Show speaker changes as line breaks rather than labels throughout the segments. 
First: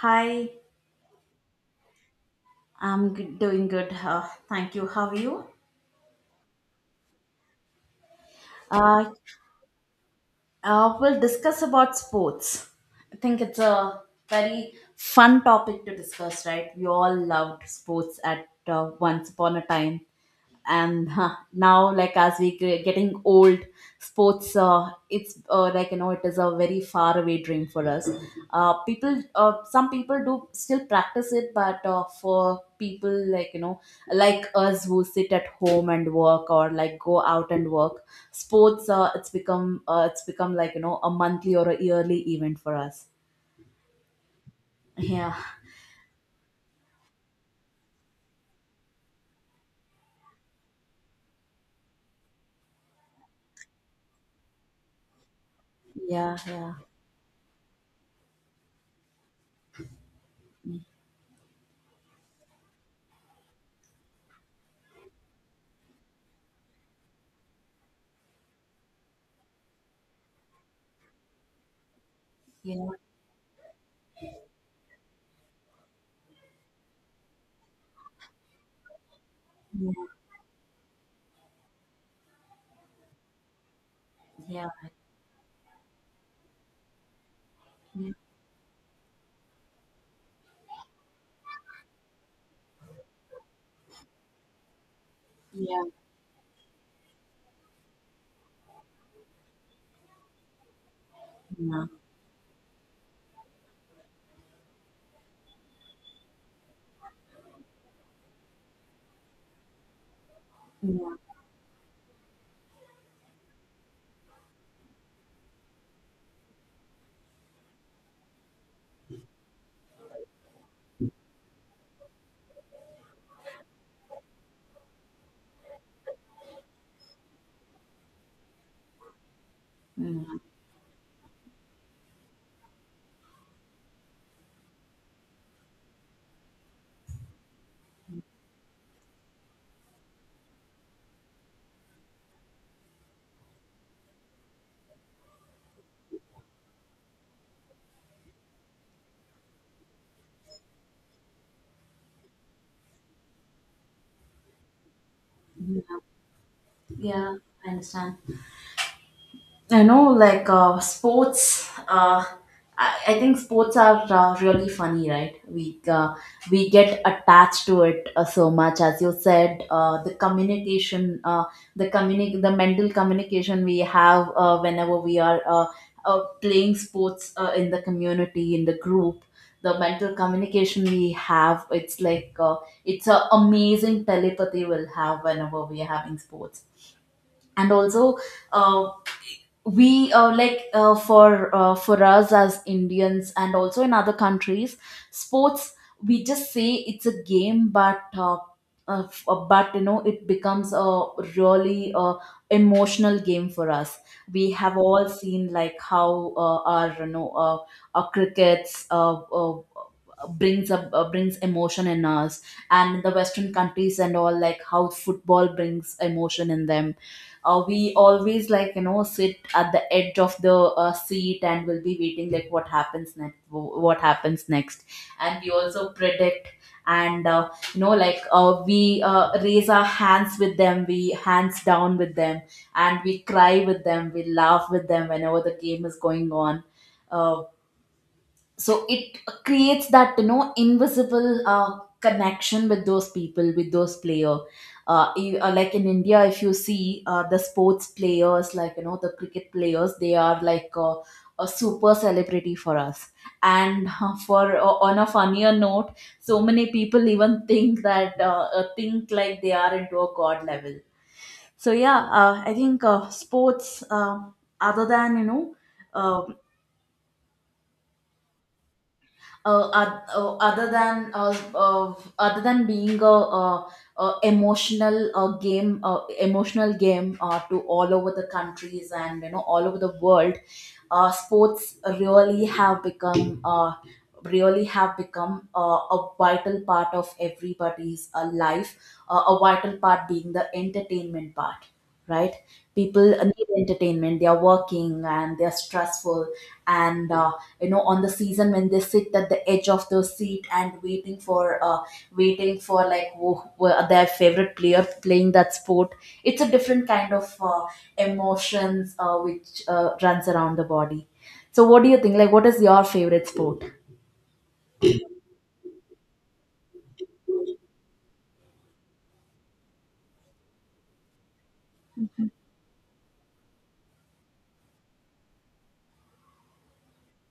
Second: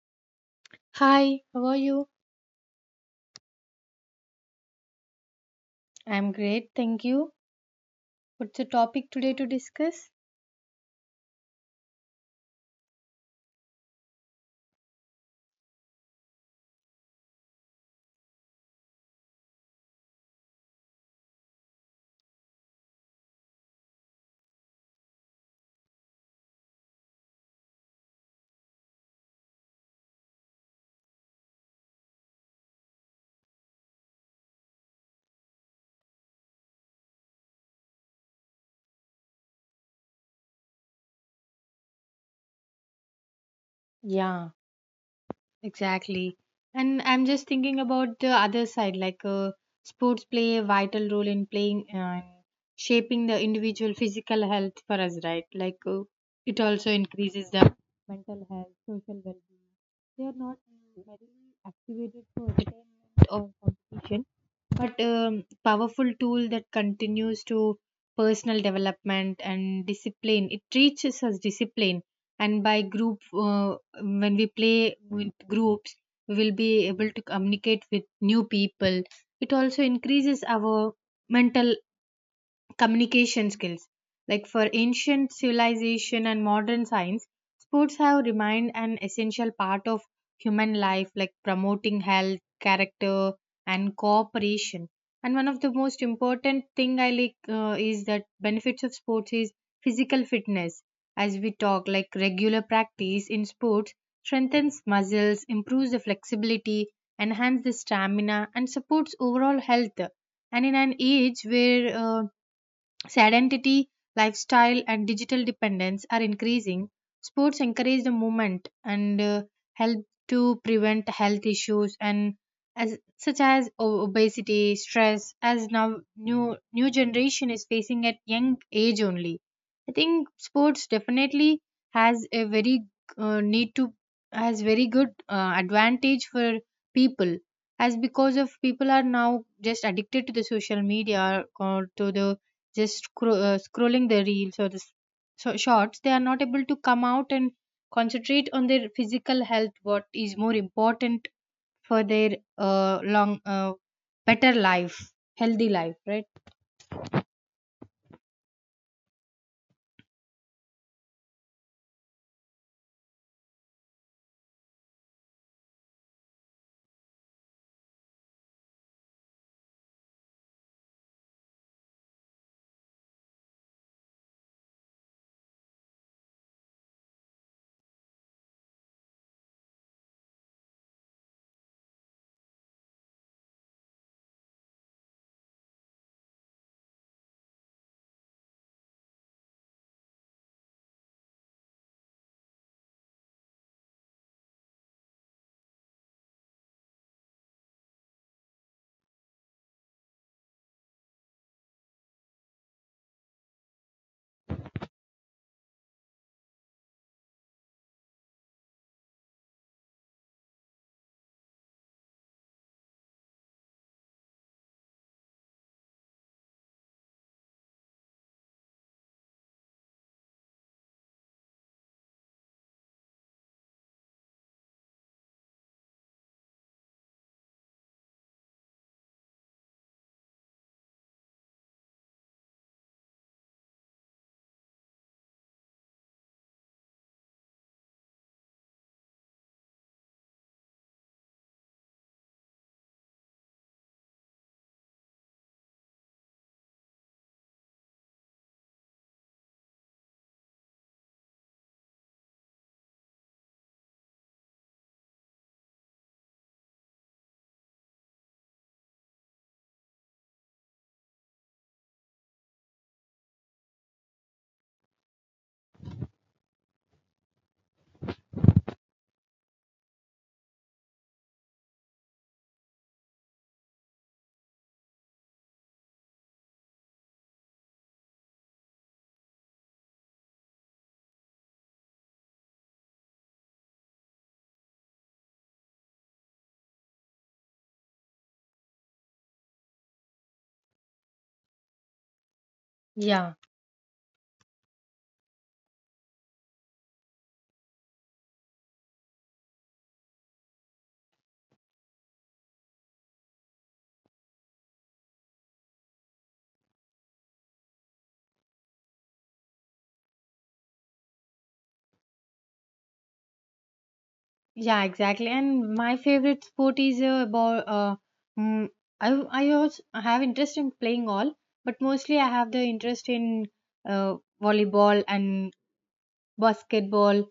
Hi,
Hi, how are you?
I'm doing good. Thank you. How are you?
I'm great, thank you. What's the
Uh,
topic today to discuss?
we'll discuss about sports. I think it's a very fun topic to discuss, right? We all loved sports at once upon a time. And now like as we getting old, sports, it's like it is a very far away dream for us. Uh, people uh, some people do still practice it, but for people like like us who sit at home and work, or like go out and work, sports, it's become, like a monthly or a yearly event for us.
Yeah,
Yeah,
exactly. And I'm just thinking about the other side, like sports play a vital role in playing and shaping the individual physical health for us, right? Like
yeah,
it
yeah,
also increases the mental health, social well-being. They are not merely activated for entertainment or competition. But powerful tool that continues to personal development and discipline. It teaches us discipline, and by
yeah,
group, when we play with groups, we will be able to communicate with new people. It also
yeah, yeah,
increases our mental communication skills. Like
yeah,
for ancient civilization and modern science, sports
yeah,
have remained an essential part of human life, like promoting health, character, and cooperation. And one of the
yeah.
most important thing I like is that benefits of sports is physical fitness. As we talk, like regular practice in sports strengthens muscles, improves the flexibility, enhance the stamina, and supports overall health. And in an
Yeah.
age where Sedentity, lifestyle, and digital dependence are increasing. Sports encourage the movement and help to prevent health issues and as such as obesity, stress, as now new generation is facing at young age only. I think
Mm-hmm.
sports definitely has a very need to has very good advantage for people as because of people are now just addicted to the social media or to the just scrolling the reels or the shorts they are not able to come out and concentrate on their physical health what is more important for their long better life healthy life, right?
Yeah, I understand. I know, like sports. I think sports are really funny, right? We get attached to it, so much, as you said. The mental communication we have whenever we are playing sports in the community, in the group. The mental communication we have, it's like, it's an amazing telepathy we'll have whenever we are having sports. And also, uh, we like, for us as Indians and also in other countries, sports, we just say it's a game, but it becomes a really, emotional game for us. We have all seen, like how our you know our crickets, brings emotion in us. And the Western countries and all, like how football brings emotion in them. We always, like sit at the edge of the seat, and will be waiting, like what happens next, what happens next. And we also predict. And like, we, raise our hands with them, we hands down with them. And we cry with them, we laugh with them, whenever the game is going on. Uh, so it creates that, invisible, connection with those people, with those player. Like in India, if you see the sports players, like the cricket players, they are like a super celebrity for us. And for on a funnier note, so many people even think that think like they are into a god level. So yeah, I think, sports, other than you know, uh, oth- other than being a, uh emotional, game emotional game, to all over the countries, and all over the world, sports really have become, a vital part of everybody's life, a vital part being the entertainment part, right? People
Yeah.
need entertainment, they are working and they are stressful. And on the season when they sit at the edge of the seat, and waiting for, like who are their favorite player playing that sport. It's a different kind of emotions, which runs around the body. So what do you think? Like, what is your favorite sport?
Yeah, exactly, and my favorite sport is about mm, I I also have interest in playing all but mostly I have the interest in uh, volleyball and basketball.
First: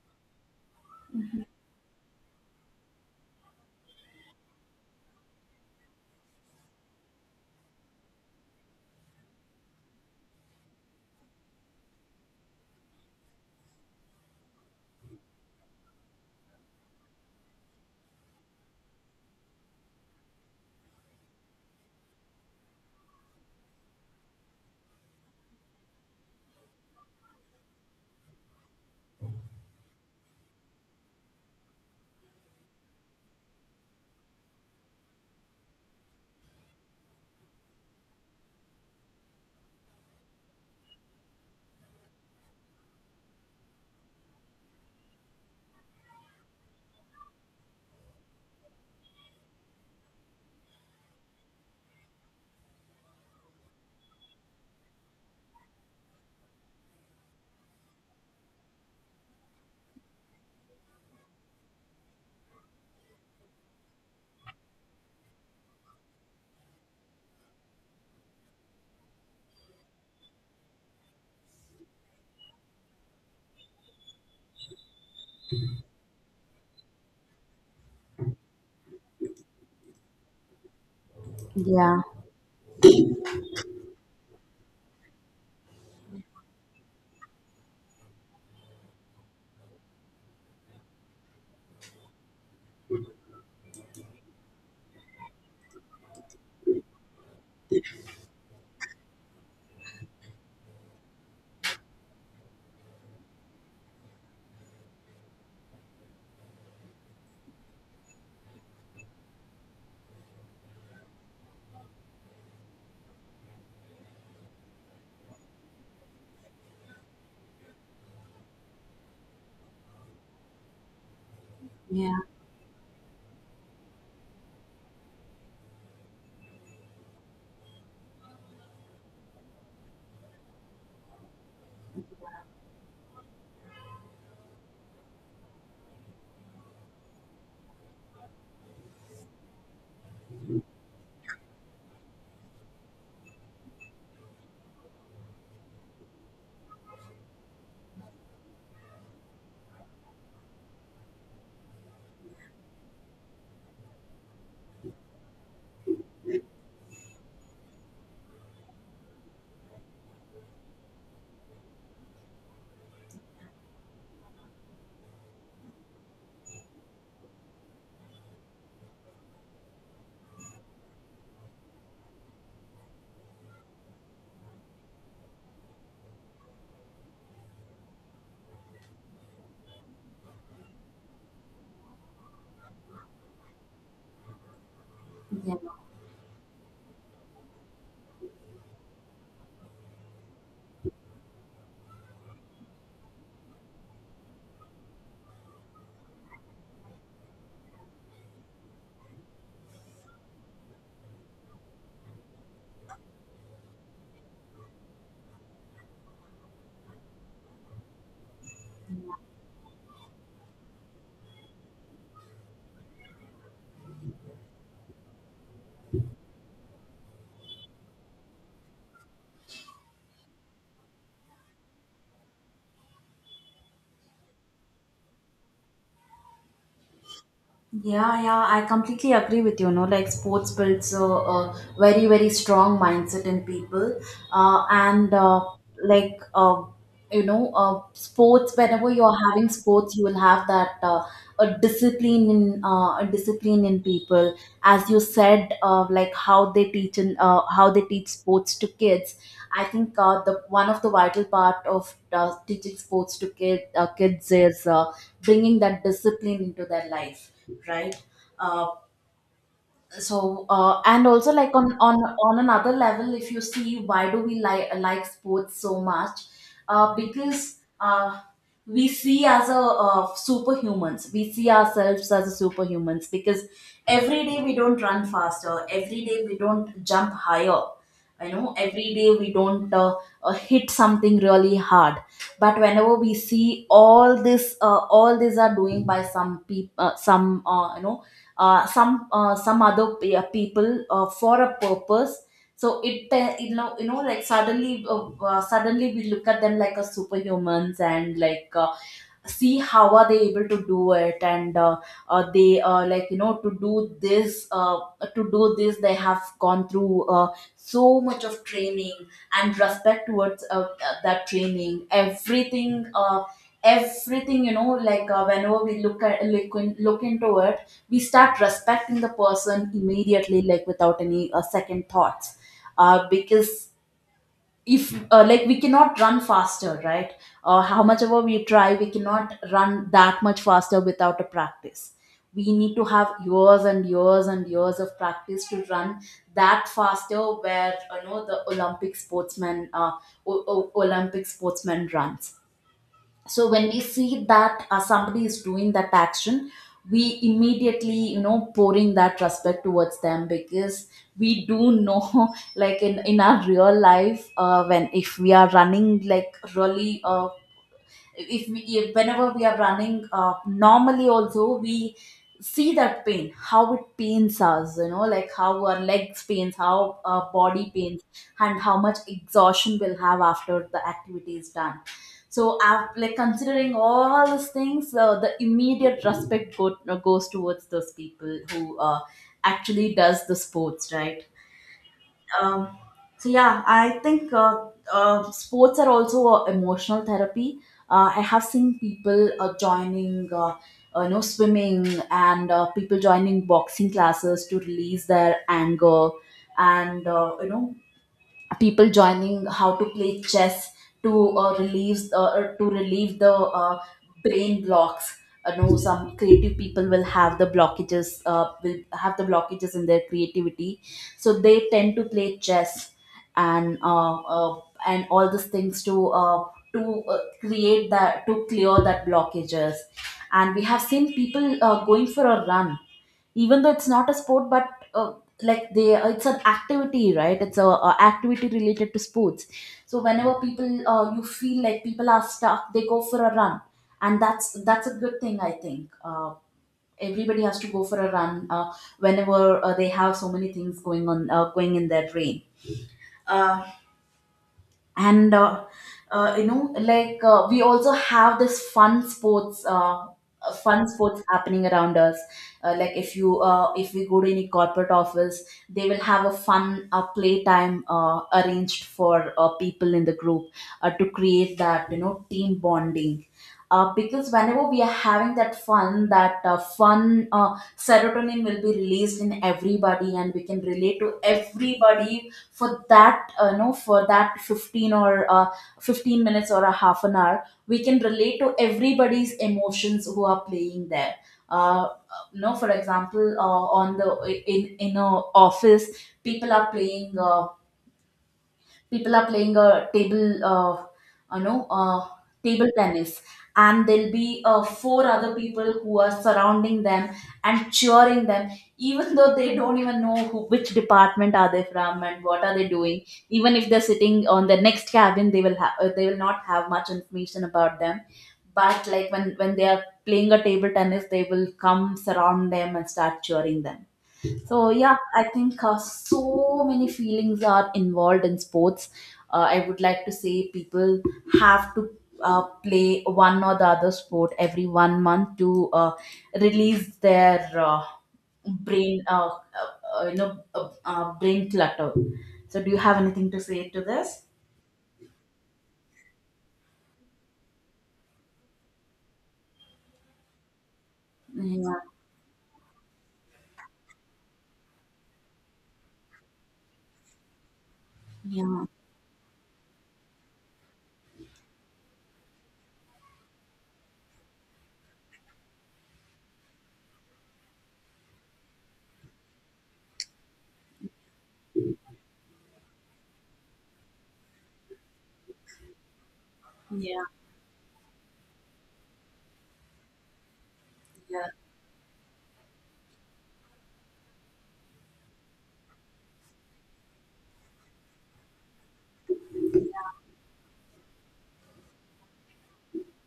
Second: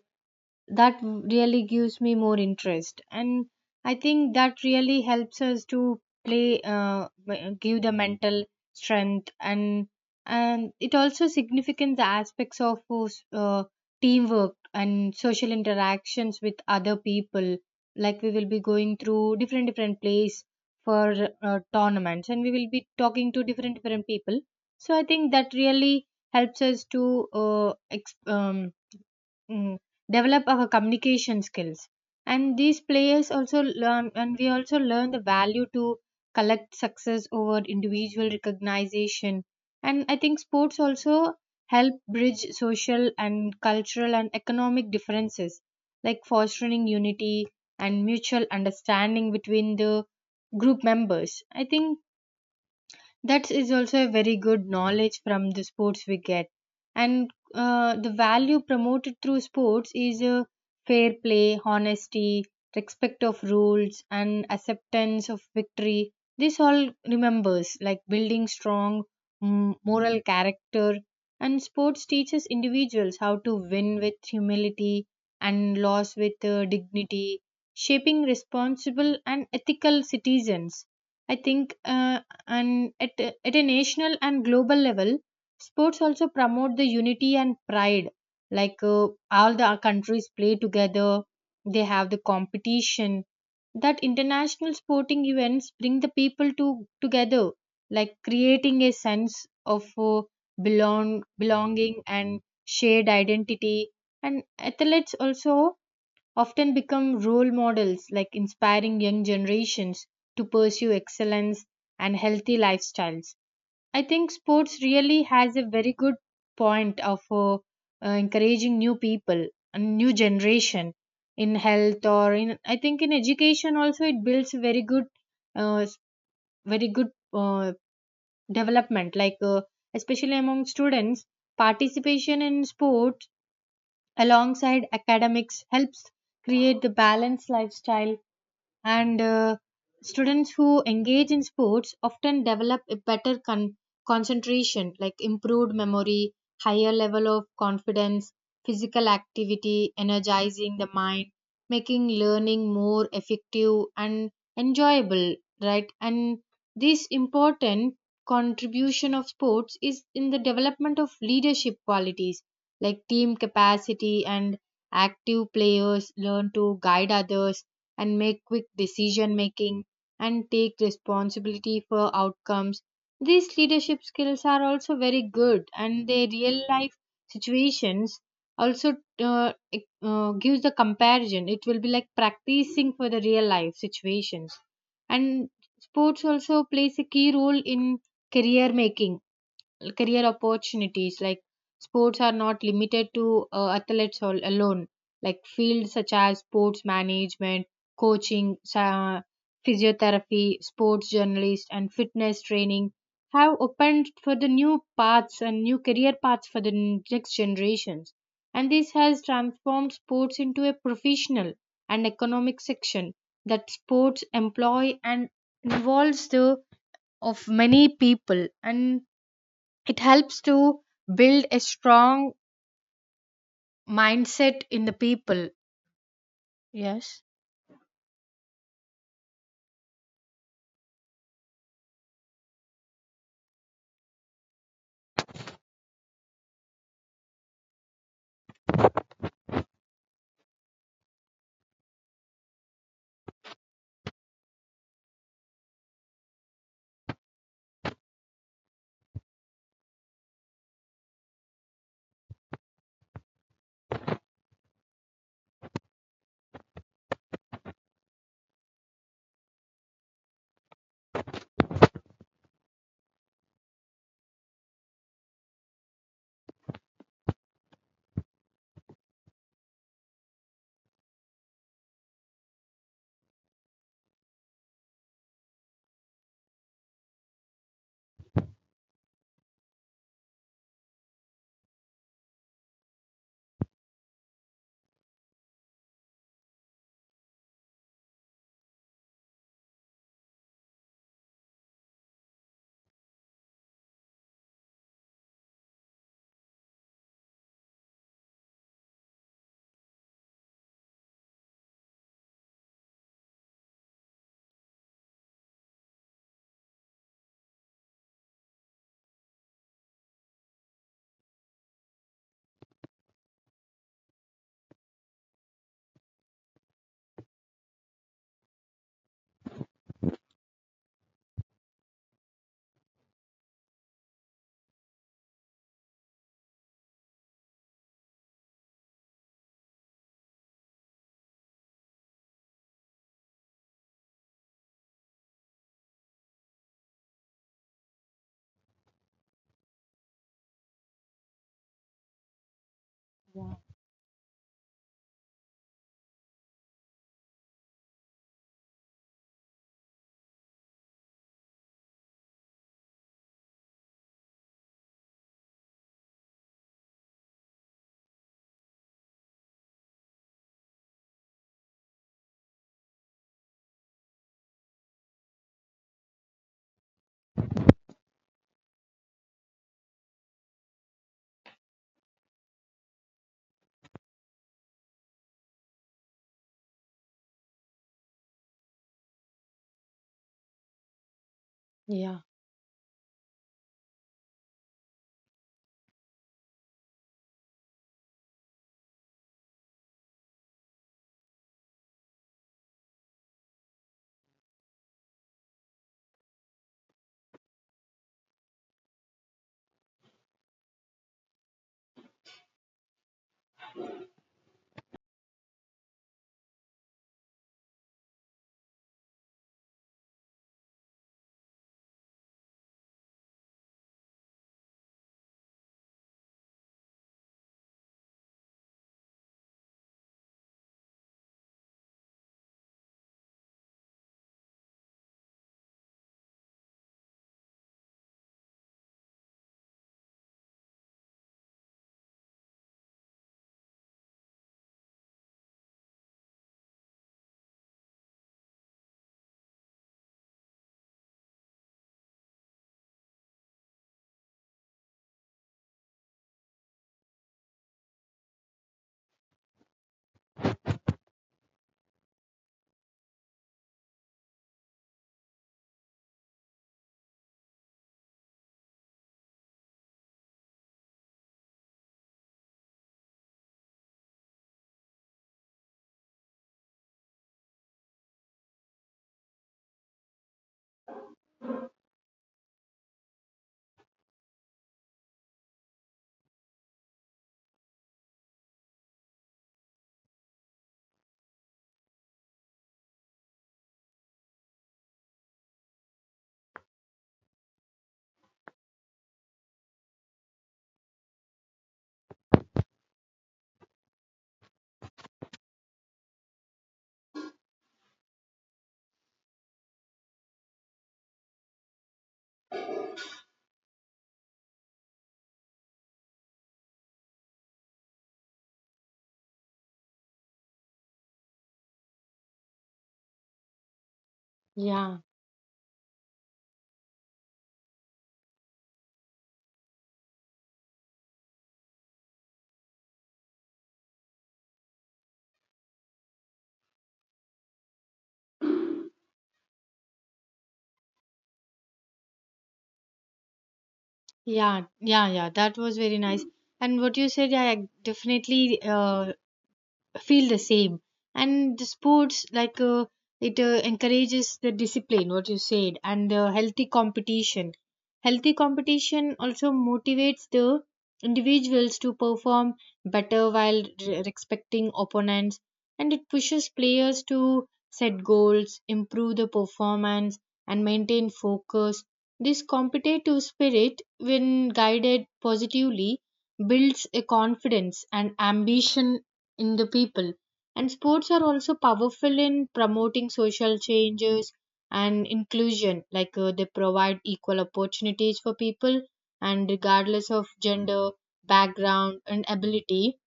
That really gives me more interest, and I think that really helps us to play give the mental strength, and it also significant the aspects of uh, teamwork and social interactions with other people. Like we will be going through different place for tournaments, and we will be talking to different people. So I think that really helps us to uh, ex- um, mm, develop our communication skills. And these players also learn, and we also learn the value to collect success over individual recognition. And I think sports also help bridge social and cultural and economic differences, like fostering unity and mutual understanding between the group members. I think that is also a very good knowledge from the sports we get. And the value promoted through sports is fair play, honesty, respect of rules, and acceptance of victory. This all remembers, like building strong moral character. And sports teaches individuals how to win with humility and loss with dignity, shaping responsible and ethical citizens. I think
Yeah,
and at a national and global level, sports also promote the unity and pride, like all the countries play together, they have the competition, that international sporting events bring the people to together, like creating a sense of belonging and shared identity. And athletes also often become role models, like inspiring young generations to pursue excellence and healthy lifestyles. I think sports really has a very good point of encouraging new people and new generation in health
yeah,
or in, I think, in education also. It builds a very good uh, s- very good development, like especially among students, participation in sport alongside academics helps create the balanced lifestyle. And students who engage in sports often develop a better concentration, like improved memory, higher level of confidence, physical activity energizing the mind, making learning more effective and enjoyable, right? And this important contribution of sports is in the development of leadership qualities, like team capacity. And active players learn to guide others and make quick decision making and take responsibility for outcomes. These leadership skills are also very good and their real life situations also gives the comparison. It will be like practicing for the real life situations. And
yeah.
sports also plays a key role in career making, career opportunities, like sports are not limited to athletes alone, like fields such as sports management, coaching, physiotherapy, sports journalist, and fitness training have opened for the new paths and new career paths for the next generations. And this has transformed sports into a professional and economic section, that sports employ and involves the of many people, and it helps to build a strong mindset in the people. Yes.
Yeah, yeah, I completely agree with you. No, like sports builds a very, very strong mindset in people, and like you know, sports. Whenever you're having sports, you will have that, a discipline in people. As you said, like how they teach sports to kids. I think, the one of the vital part of, teaching sports to kids is. Bringing that discipline into their life, right? uh, and also, like, on another level, if you see why do we like sports so much. Because we see ourselves as a superhumans, because every day we don't run faster, every day we don't jump higher, every day we don't hit something really hard. But whenever we see all this all these are doing by some people, some you know some people, for a purpose. So it, like suddenly we look at them like a superhumans, and like, see how are they able to do it. And they, like to do this they have gone through so much of training, and respect towards, that training, everything, like, whenever we look at look, in, look into it, we start respecting the person immediately, like without any second thoughts. Because if like we cannot run faster, right? How much ever we try, we cannot run that much faster without a practice. We need to have years and years and years of practice to run that faster, where the Olympic sportsman, runs. So when we see that, somebody is doing that action, we immediately pouring that respect towards them, because we do know like in our real life, when if we are running, like really, if we if whenever we are running normally also, we see that pain, how it pains us, like how our legs pains, how our body pains, and how much exhaustion we'll have after the activity is done. So, like, considering all these things, the immediate respect goes towards those people who, actually does the sports, right?
Yeah,
Um, so yeah, I think, sports are also a emotional therapy. I have seen people joining, swimming, and people joining boxing classes to release their anger. And people joining how to play chess to relieve the brain blocks. Some creative people will have the blockages in their creativity. So they tend to play chess, and uh, uh, and all these things to clear that blockages. And we have seen people going for a run, even though it's not a sport, but uh, like they it's an activity, right? It's a activity related to sports. So whenever people, you feel like people are stuck, they go for a run. And that's a good thing, I think. Everybody has to go for a run, whenever they have so many things going on, going in their brain. Uh, and uh, uh, you know like, we also have this fun sports happening around us. Like, if we go to any corporate office, they will have a fun, playtime arranged for people in the group, to create that, team bonding. Because whenever we are having that fun, that fun serotonin will be released in everybody, and we can relate to everybody for that know for that 15, or 15 minutes, or a half an hour, we can relate to everybody's emotions who are playing there. Uh, you know for example, on the in a office, people are playing, a table you know table tennis. And there'll be four other people who are surrounding them and cheering them, even though they don't even know who, which department are they from, and what are they doing. Even if they're sitting on the next cabin, they will not have much information about them. But like, when they are playing a table tennis, they will come surround them and start cheering them. So yeah,
yeah,
I think so many feelings are involved in sports. I would like to say people have to play one or the other sport every 1 month, to release their brain, uh, uh, brain clutter. So do you have anything to say to this?
yeah, yeah, yeah. That was very nice. And what you said, yeah, definitely uh, feel the same. And the
Yeah,
sports like it encourages the discipline what you said and the healthy competition. Healthy
yeah,
competition also motivates the individuals to perform better while respecting opponents, and it pushes players to set goals, improve the performance, and maintain focus. This competitive spirit, when guided positively, builds a
yeah,
confidence and ambition in the people. And sports are
yeah,
also powerful in promoting social changes and inclusion, like they provide equal opportunities for people and regardless of gender, background, and ability.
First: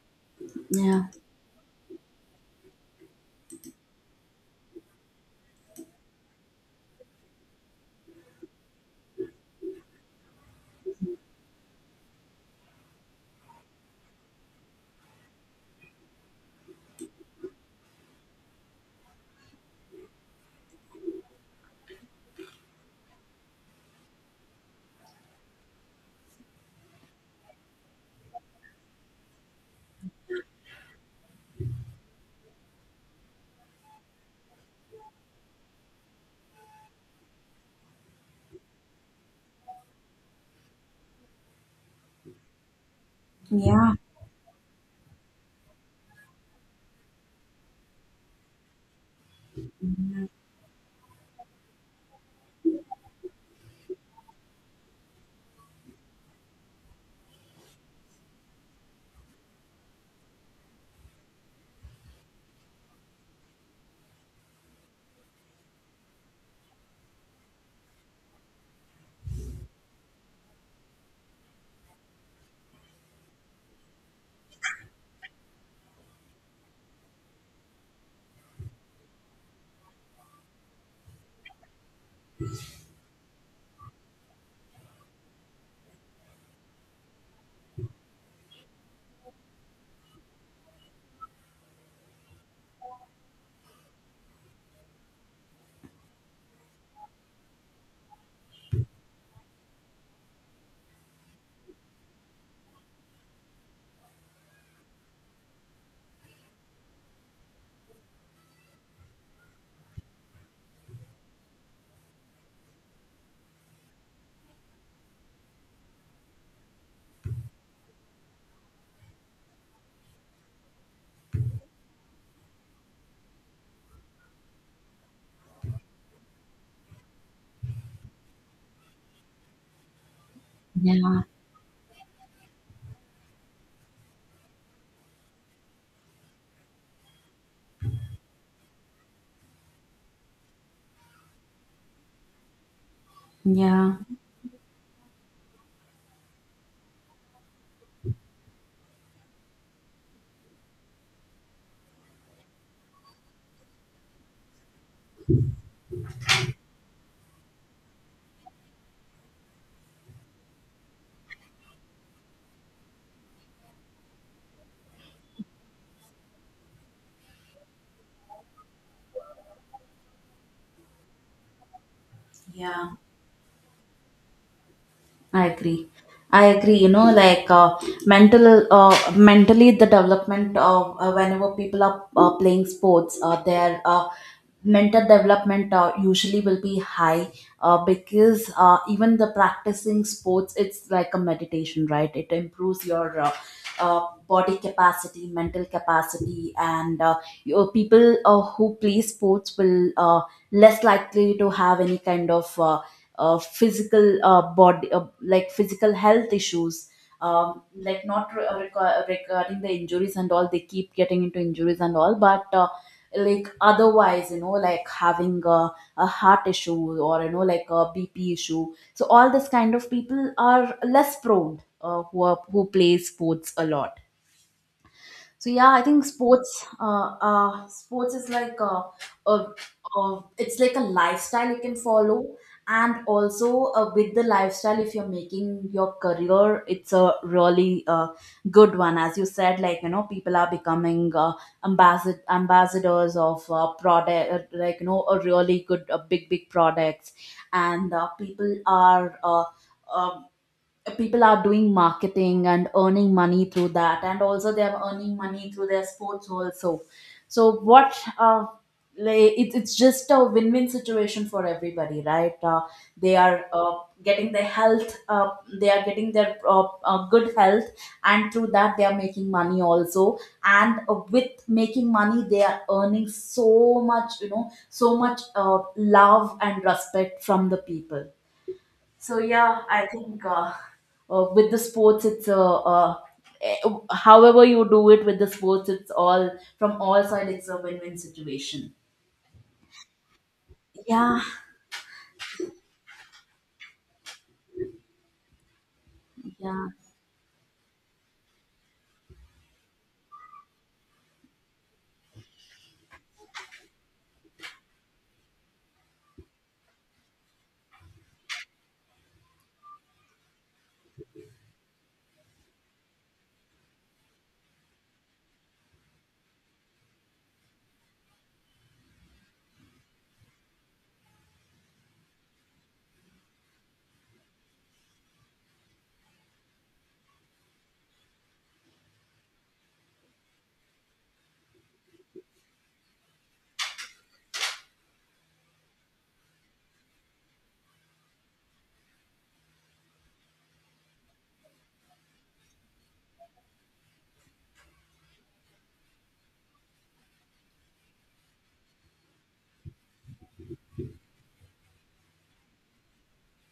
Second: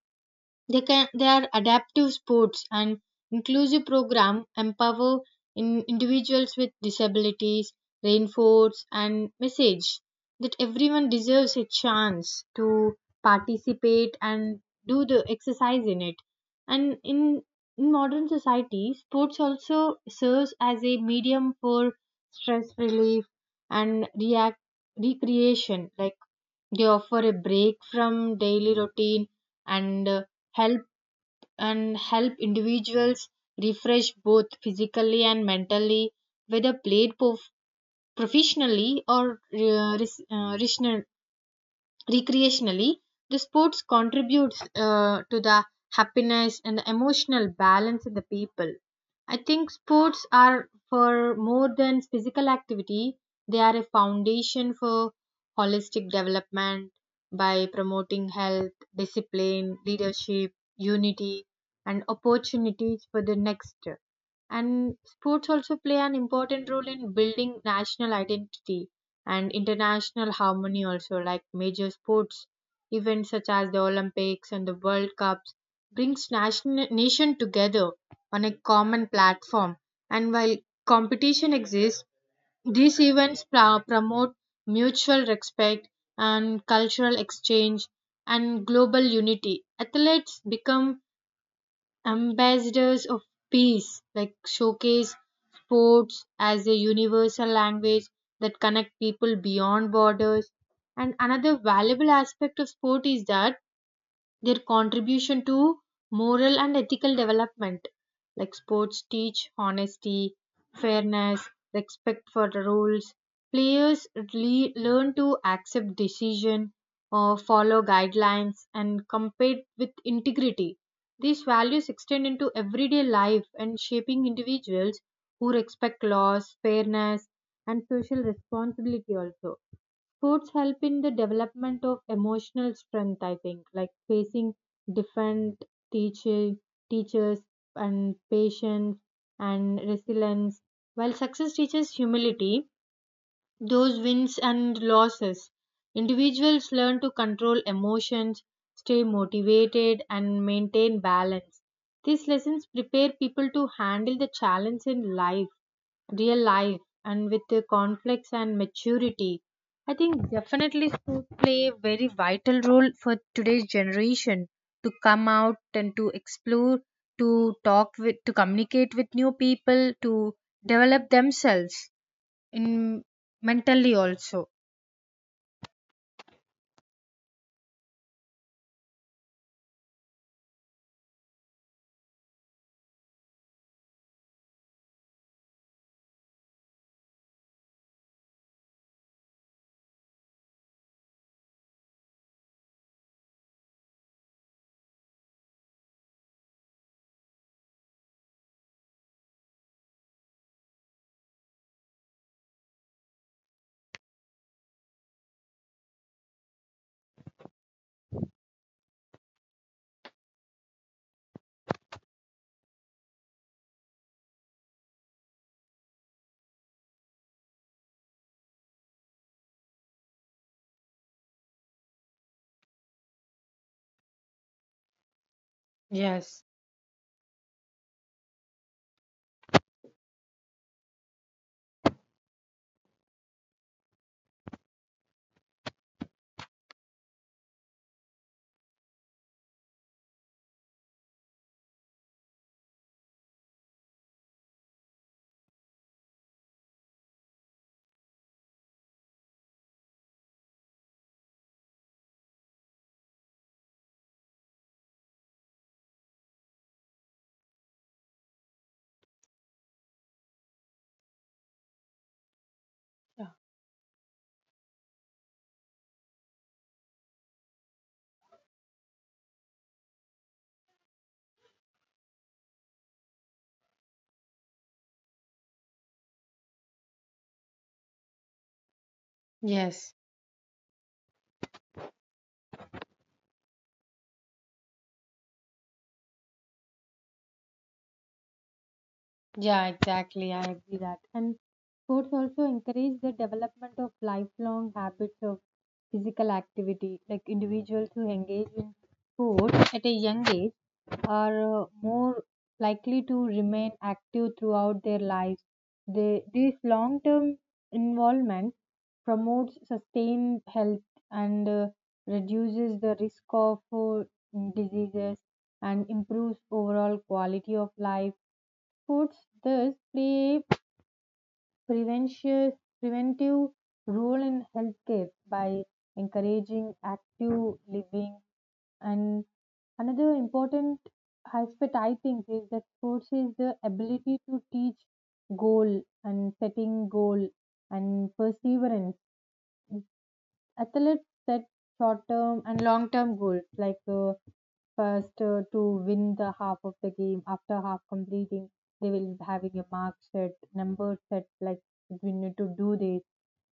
yeah,
They are adaptive sports and inclusive program empower in individuals with disabilities, reinforce and message that everyone deserves a chance to participate and do the exercise in it. And in modern society, sports also serves as a medium for stress relief and react recreation. Like they offer a break from daily routine and help and help individuals refresh both physically and mentally, whether played professionally or recreationally. The sports
yeah,
contributes to the happiness and the emotional balance in the people. I think sports are for more than physical activity. They are a foundation for holistic development, by promoting health, discipline, leadership, unity, and opportunities for the next. And sports also play an important role in building national identity and international harmony, also, like major sports events such as the Olympics and the World Cups brings nation together on a common platform. And while competition exists, these events promote mutual respect and cultural exchange and global unity. Athletes become ambassadors of peace, like showcase sports as a universal language that connect people beyond borders. And another valuable aspect of sport is that their contribution to moral and ethical development, like sports teach honesty, fairness, respect for the rules. Players learn to accept decision or follow guidelines and compete with integrity. These values extend into everyday life and shaping individuals who respect laws, fairness, and social responsibility also. Foods help in the
yeah,
development of emotional strength, I think, like facing different teacher, teachers and patience and resilience. While success teaches humility,
yeah.
those wins and losses, individuals learn to control emotions, stay motivated, and maintain balance. These lessons prepare people to handle the challenge in life, real life, and with the conflicts and maturity. I think definitely schools play a very vital role for today's generation to come out and to explore, to talk with, to communicate with new people, to develop themselves
Yeah.
in mentally also.
I agree. I agree. You know, like mentally, the development of, whenever people are playing sports, their mental development usually will be high. Because even the practicing sports, it's like a meditation, right? It improves your body capacity, mental capacity, and your people who play sports will less likely to have any kind of physical body like physical health issues, like not re- reco- regarding the injuries and all. They keep getting into injuries and all, but like otherwise, you know, like having a heart issue, or you know, like a BP issue. So all this kind of people are less prone, who are, who play sports a lot. So yeah, I think
Yes.
sports, sports is like a, a, it's like a lifestyle you can follow, and also with the lifestyle, if you're making your career, it's a really good one. As you said, like you know, people are becoming ambassadors of product, like you know, a really good, big, big products, and people are. Uh, People are doing marketing and earning money through that, and also they are earning money through their sports also. So what, like, it, it's just a win-win situation for everybody, right? They
Yeah.
are, getting their health, they are getting their good health, and through that they are making money also. And with making money they are earning so much, you know, so much love and respect from the people. So yeah, I
Yes.
think with the sports, it's eh, however you do it, with the sports, it's all from all sides. It's a win-win situation.
Yeah, exactly. I agree that.
Yeah,
And sports also encourage the development of lifelong habits of physical
yeah,
activity. Like individuals who engage in sports at a young age are more likely to remain active throughout their lives. This long-term involvement promotes sustained health and reduces the risk of diseases and improves overall quality of life. Foods thus play a prevention- preventive role in healthcare by encouraging active living. And another important aspect, I think, is that sports is the ability to teach goal and setting goal and perseverance. Athletes set short term and long term goals, like first to win the half of the game. After half completing, they will be having a mark set, number set. Like we need to do this.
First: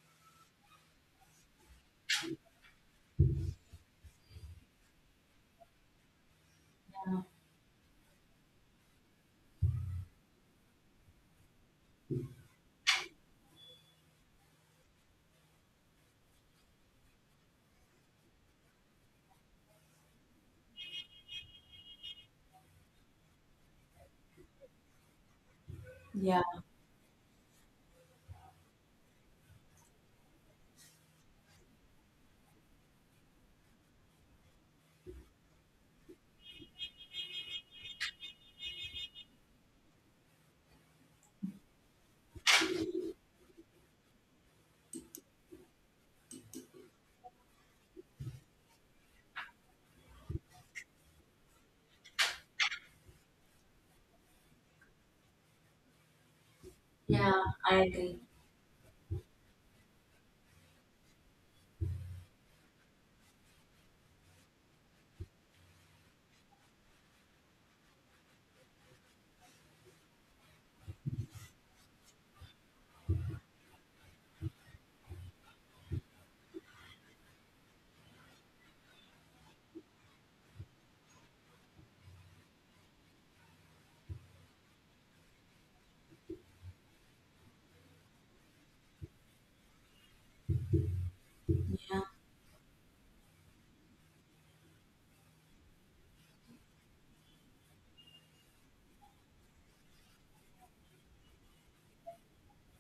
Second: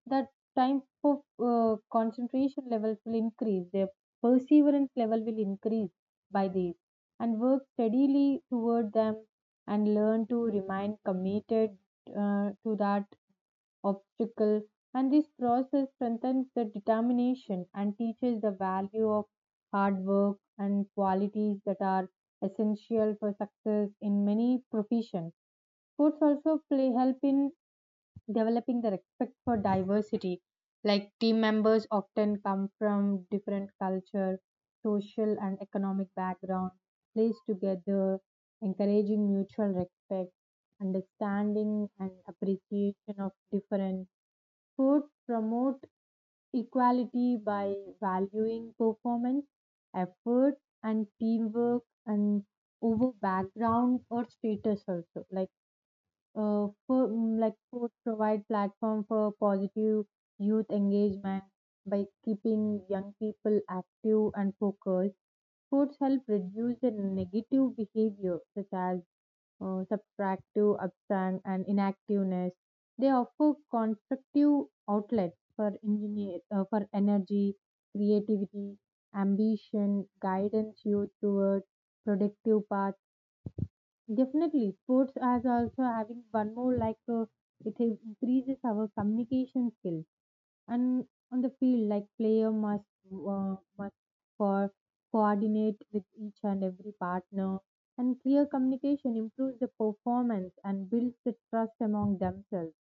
That time for concentration levels will increase. Their perseverance level will increase by this, and work steadily toward them and learn to remain committed to that obstacle, and this process strengthens the determination and teaches the value of hard work and qualities that are essential for success in many professions. Sports
yeah,
also play help in developing the respect for diversity. Like team members often come from different culture, social and economic background, plays together, encouraging mutual respect, understanding, and appreciation of different could promote equality by valuing performance, effort, and teamwork and over background or status also. Like,
yeah.
like
I
sports
agree.
provide platform for positive youth engagement by keeping young people active and focused. Sports help reduce the negative behavior such as subtractive absent and inactiveness. They offer constructive outlets for engineer for energy, creativity, ambition, guidance you toward productive paths. Definitely sports as also having one more, like it increases our communication skills. And on the field,
Yeah,
like player must for coordinate with each and every partner, and clear communication improves the performance and builds the trust among themselves.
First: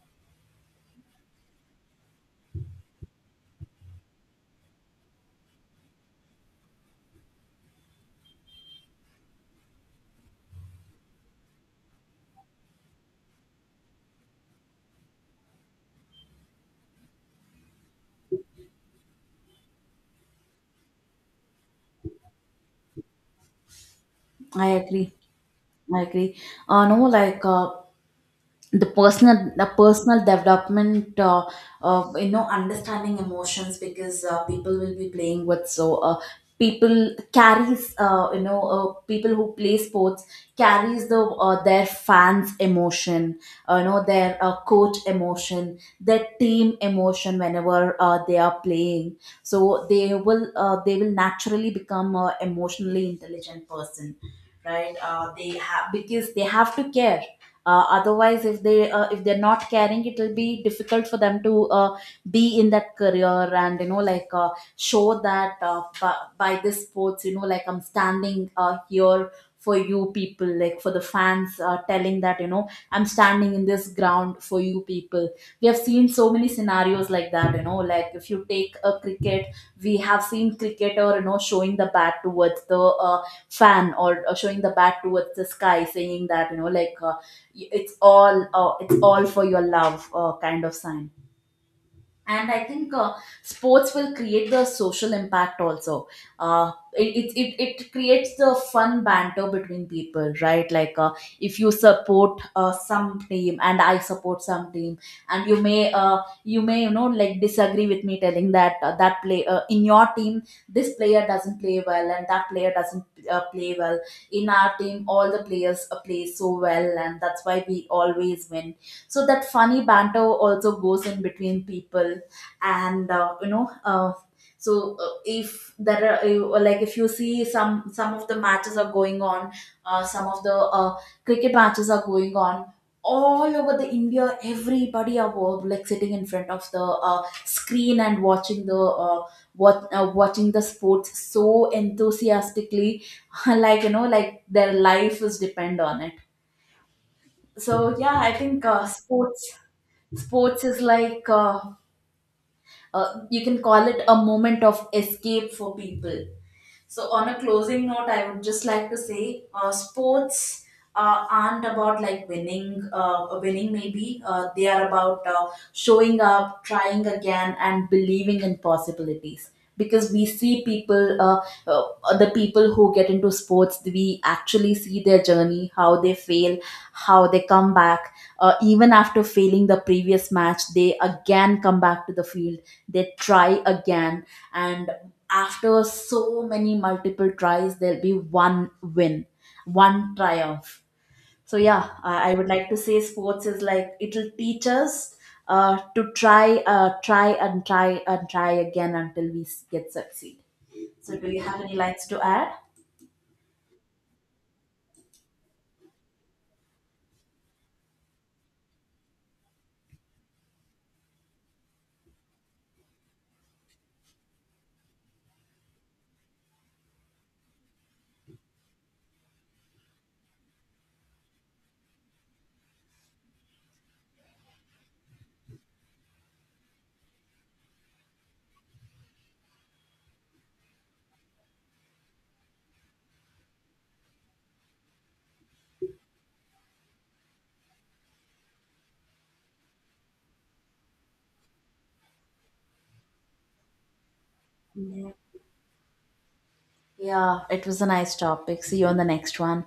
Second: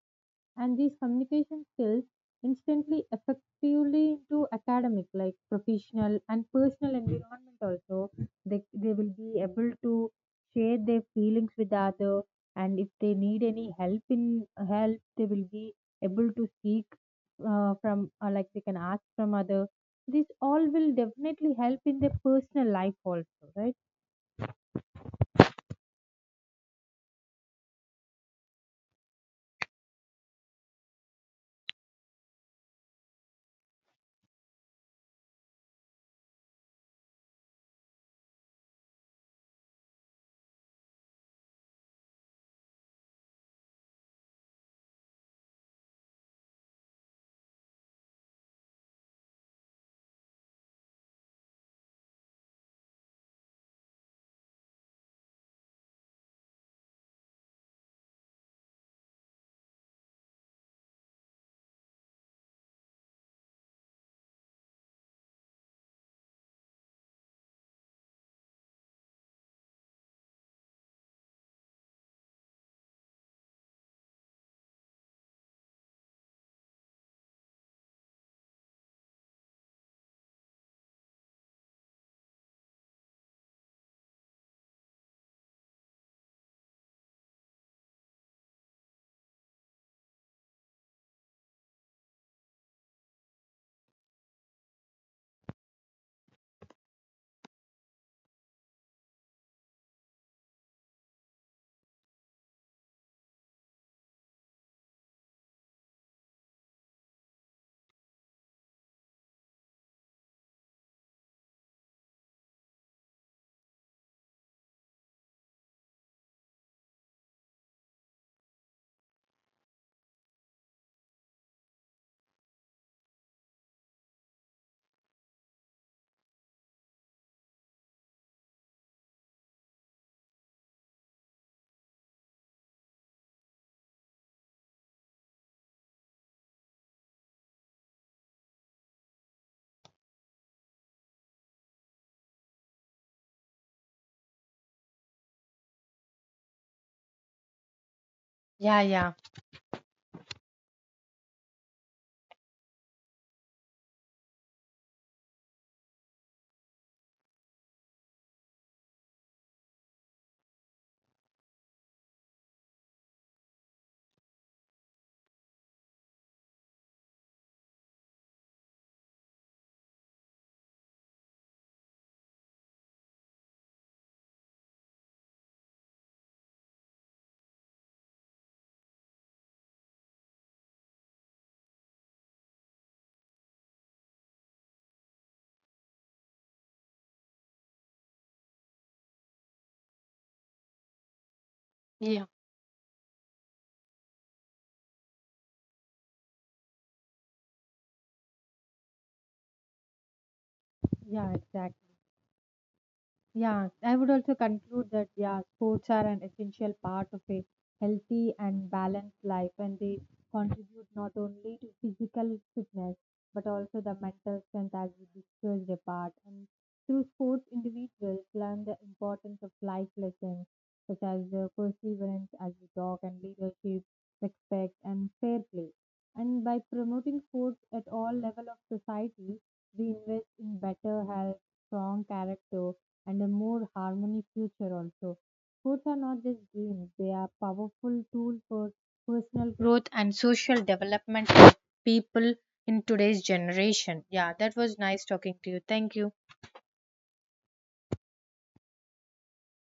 And these communication skills instantly effectively into academic, like professional and personal environment also. They will be able to share their feelings with the other, and if they need any help in help, they will be able to seek from like they can ask from other. This all will definitely help in their personal life also, right?
I agree. I agree. No, like the personal development of, you know, understanding emotions, because people will be playing with. So people carries, you know, people who play sports carries the, their fans' emotion, you know, their coach emotion, their team emotion whenever they are playing. So they will, they will naturally become a emotionally intelligent person, right? They have, because they have to care. Otherwise, if they, if they're not caring, it will be difficult for them to be in that career. And you know, like show that by this sports, you know, like, I'm standing here for you people, like for the fans, telling that, you know, I'm standing in this ground for you people. We have seen so many scenarios like that, you know, like if you take a cricket, we have seen cricketer, you know, showing the bat towards the fan, or showing the bat towards the sky, saying that, you know, like it's all, it's all for your love, kind of sign. And I think sports will create the social impact also. It, it, it, it creates the fun banter between people, right? Like if you support some team and I support some team, and you may, you may, you know, like disagree with me, telling that that play, in your team this player doesn't play well, and that player doesn't play well. In our team all the players play so well, and that's why we always win. So that funny banter also goes in between people. And you know, so if there are like, if you see some of the matches are going on, some of the, cricket matches are going on all over the India, everybody are like sitting in front of the screen and watching the, what watching the sports so enthusiastically like, you know, like their life is depend on it. So yeah, I think
Yeah, yeah,
sports, sports is like you can call it a moment of escape for people. So, on a closing note, I would just like to say sports aren't about like winning, winning maybe. They are about showing up, trying again, and believing in possibilities. Because we see people, the people who get into sports, we actually see their journey, how they fail, how they come back. Even after failing the previous match, they again come back to the field, they try again, and after so many multiple tries there'll be one win, one triumph. So yeah,
yeah.
I would like to say sports is like it'll teach us to try, try and try and try again until we get succeed. So
Yeah,
do you have any
exactly.
lines to add?
Yeah, I would also conclude that, yeah, sports are an essential part of a healthy and balanced life, and they contribute not only to physical fitness but also the mental strength, as we discussed apart. And through sports, individuals learn the importance of life lessons such as perseverance, as we talk, and leadership, respect, and fair play. And by promoting sports at all level of society, we invest in better health, strong character, and a more harmony future also. Sports are not just games, they are powerful tool for personal growth and social development of people in today's generation. Yeah, that was nice
Yeah.
talking to you. Thank you.
Yeah, it was a nice topic. See you on the next one.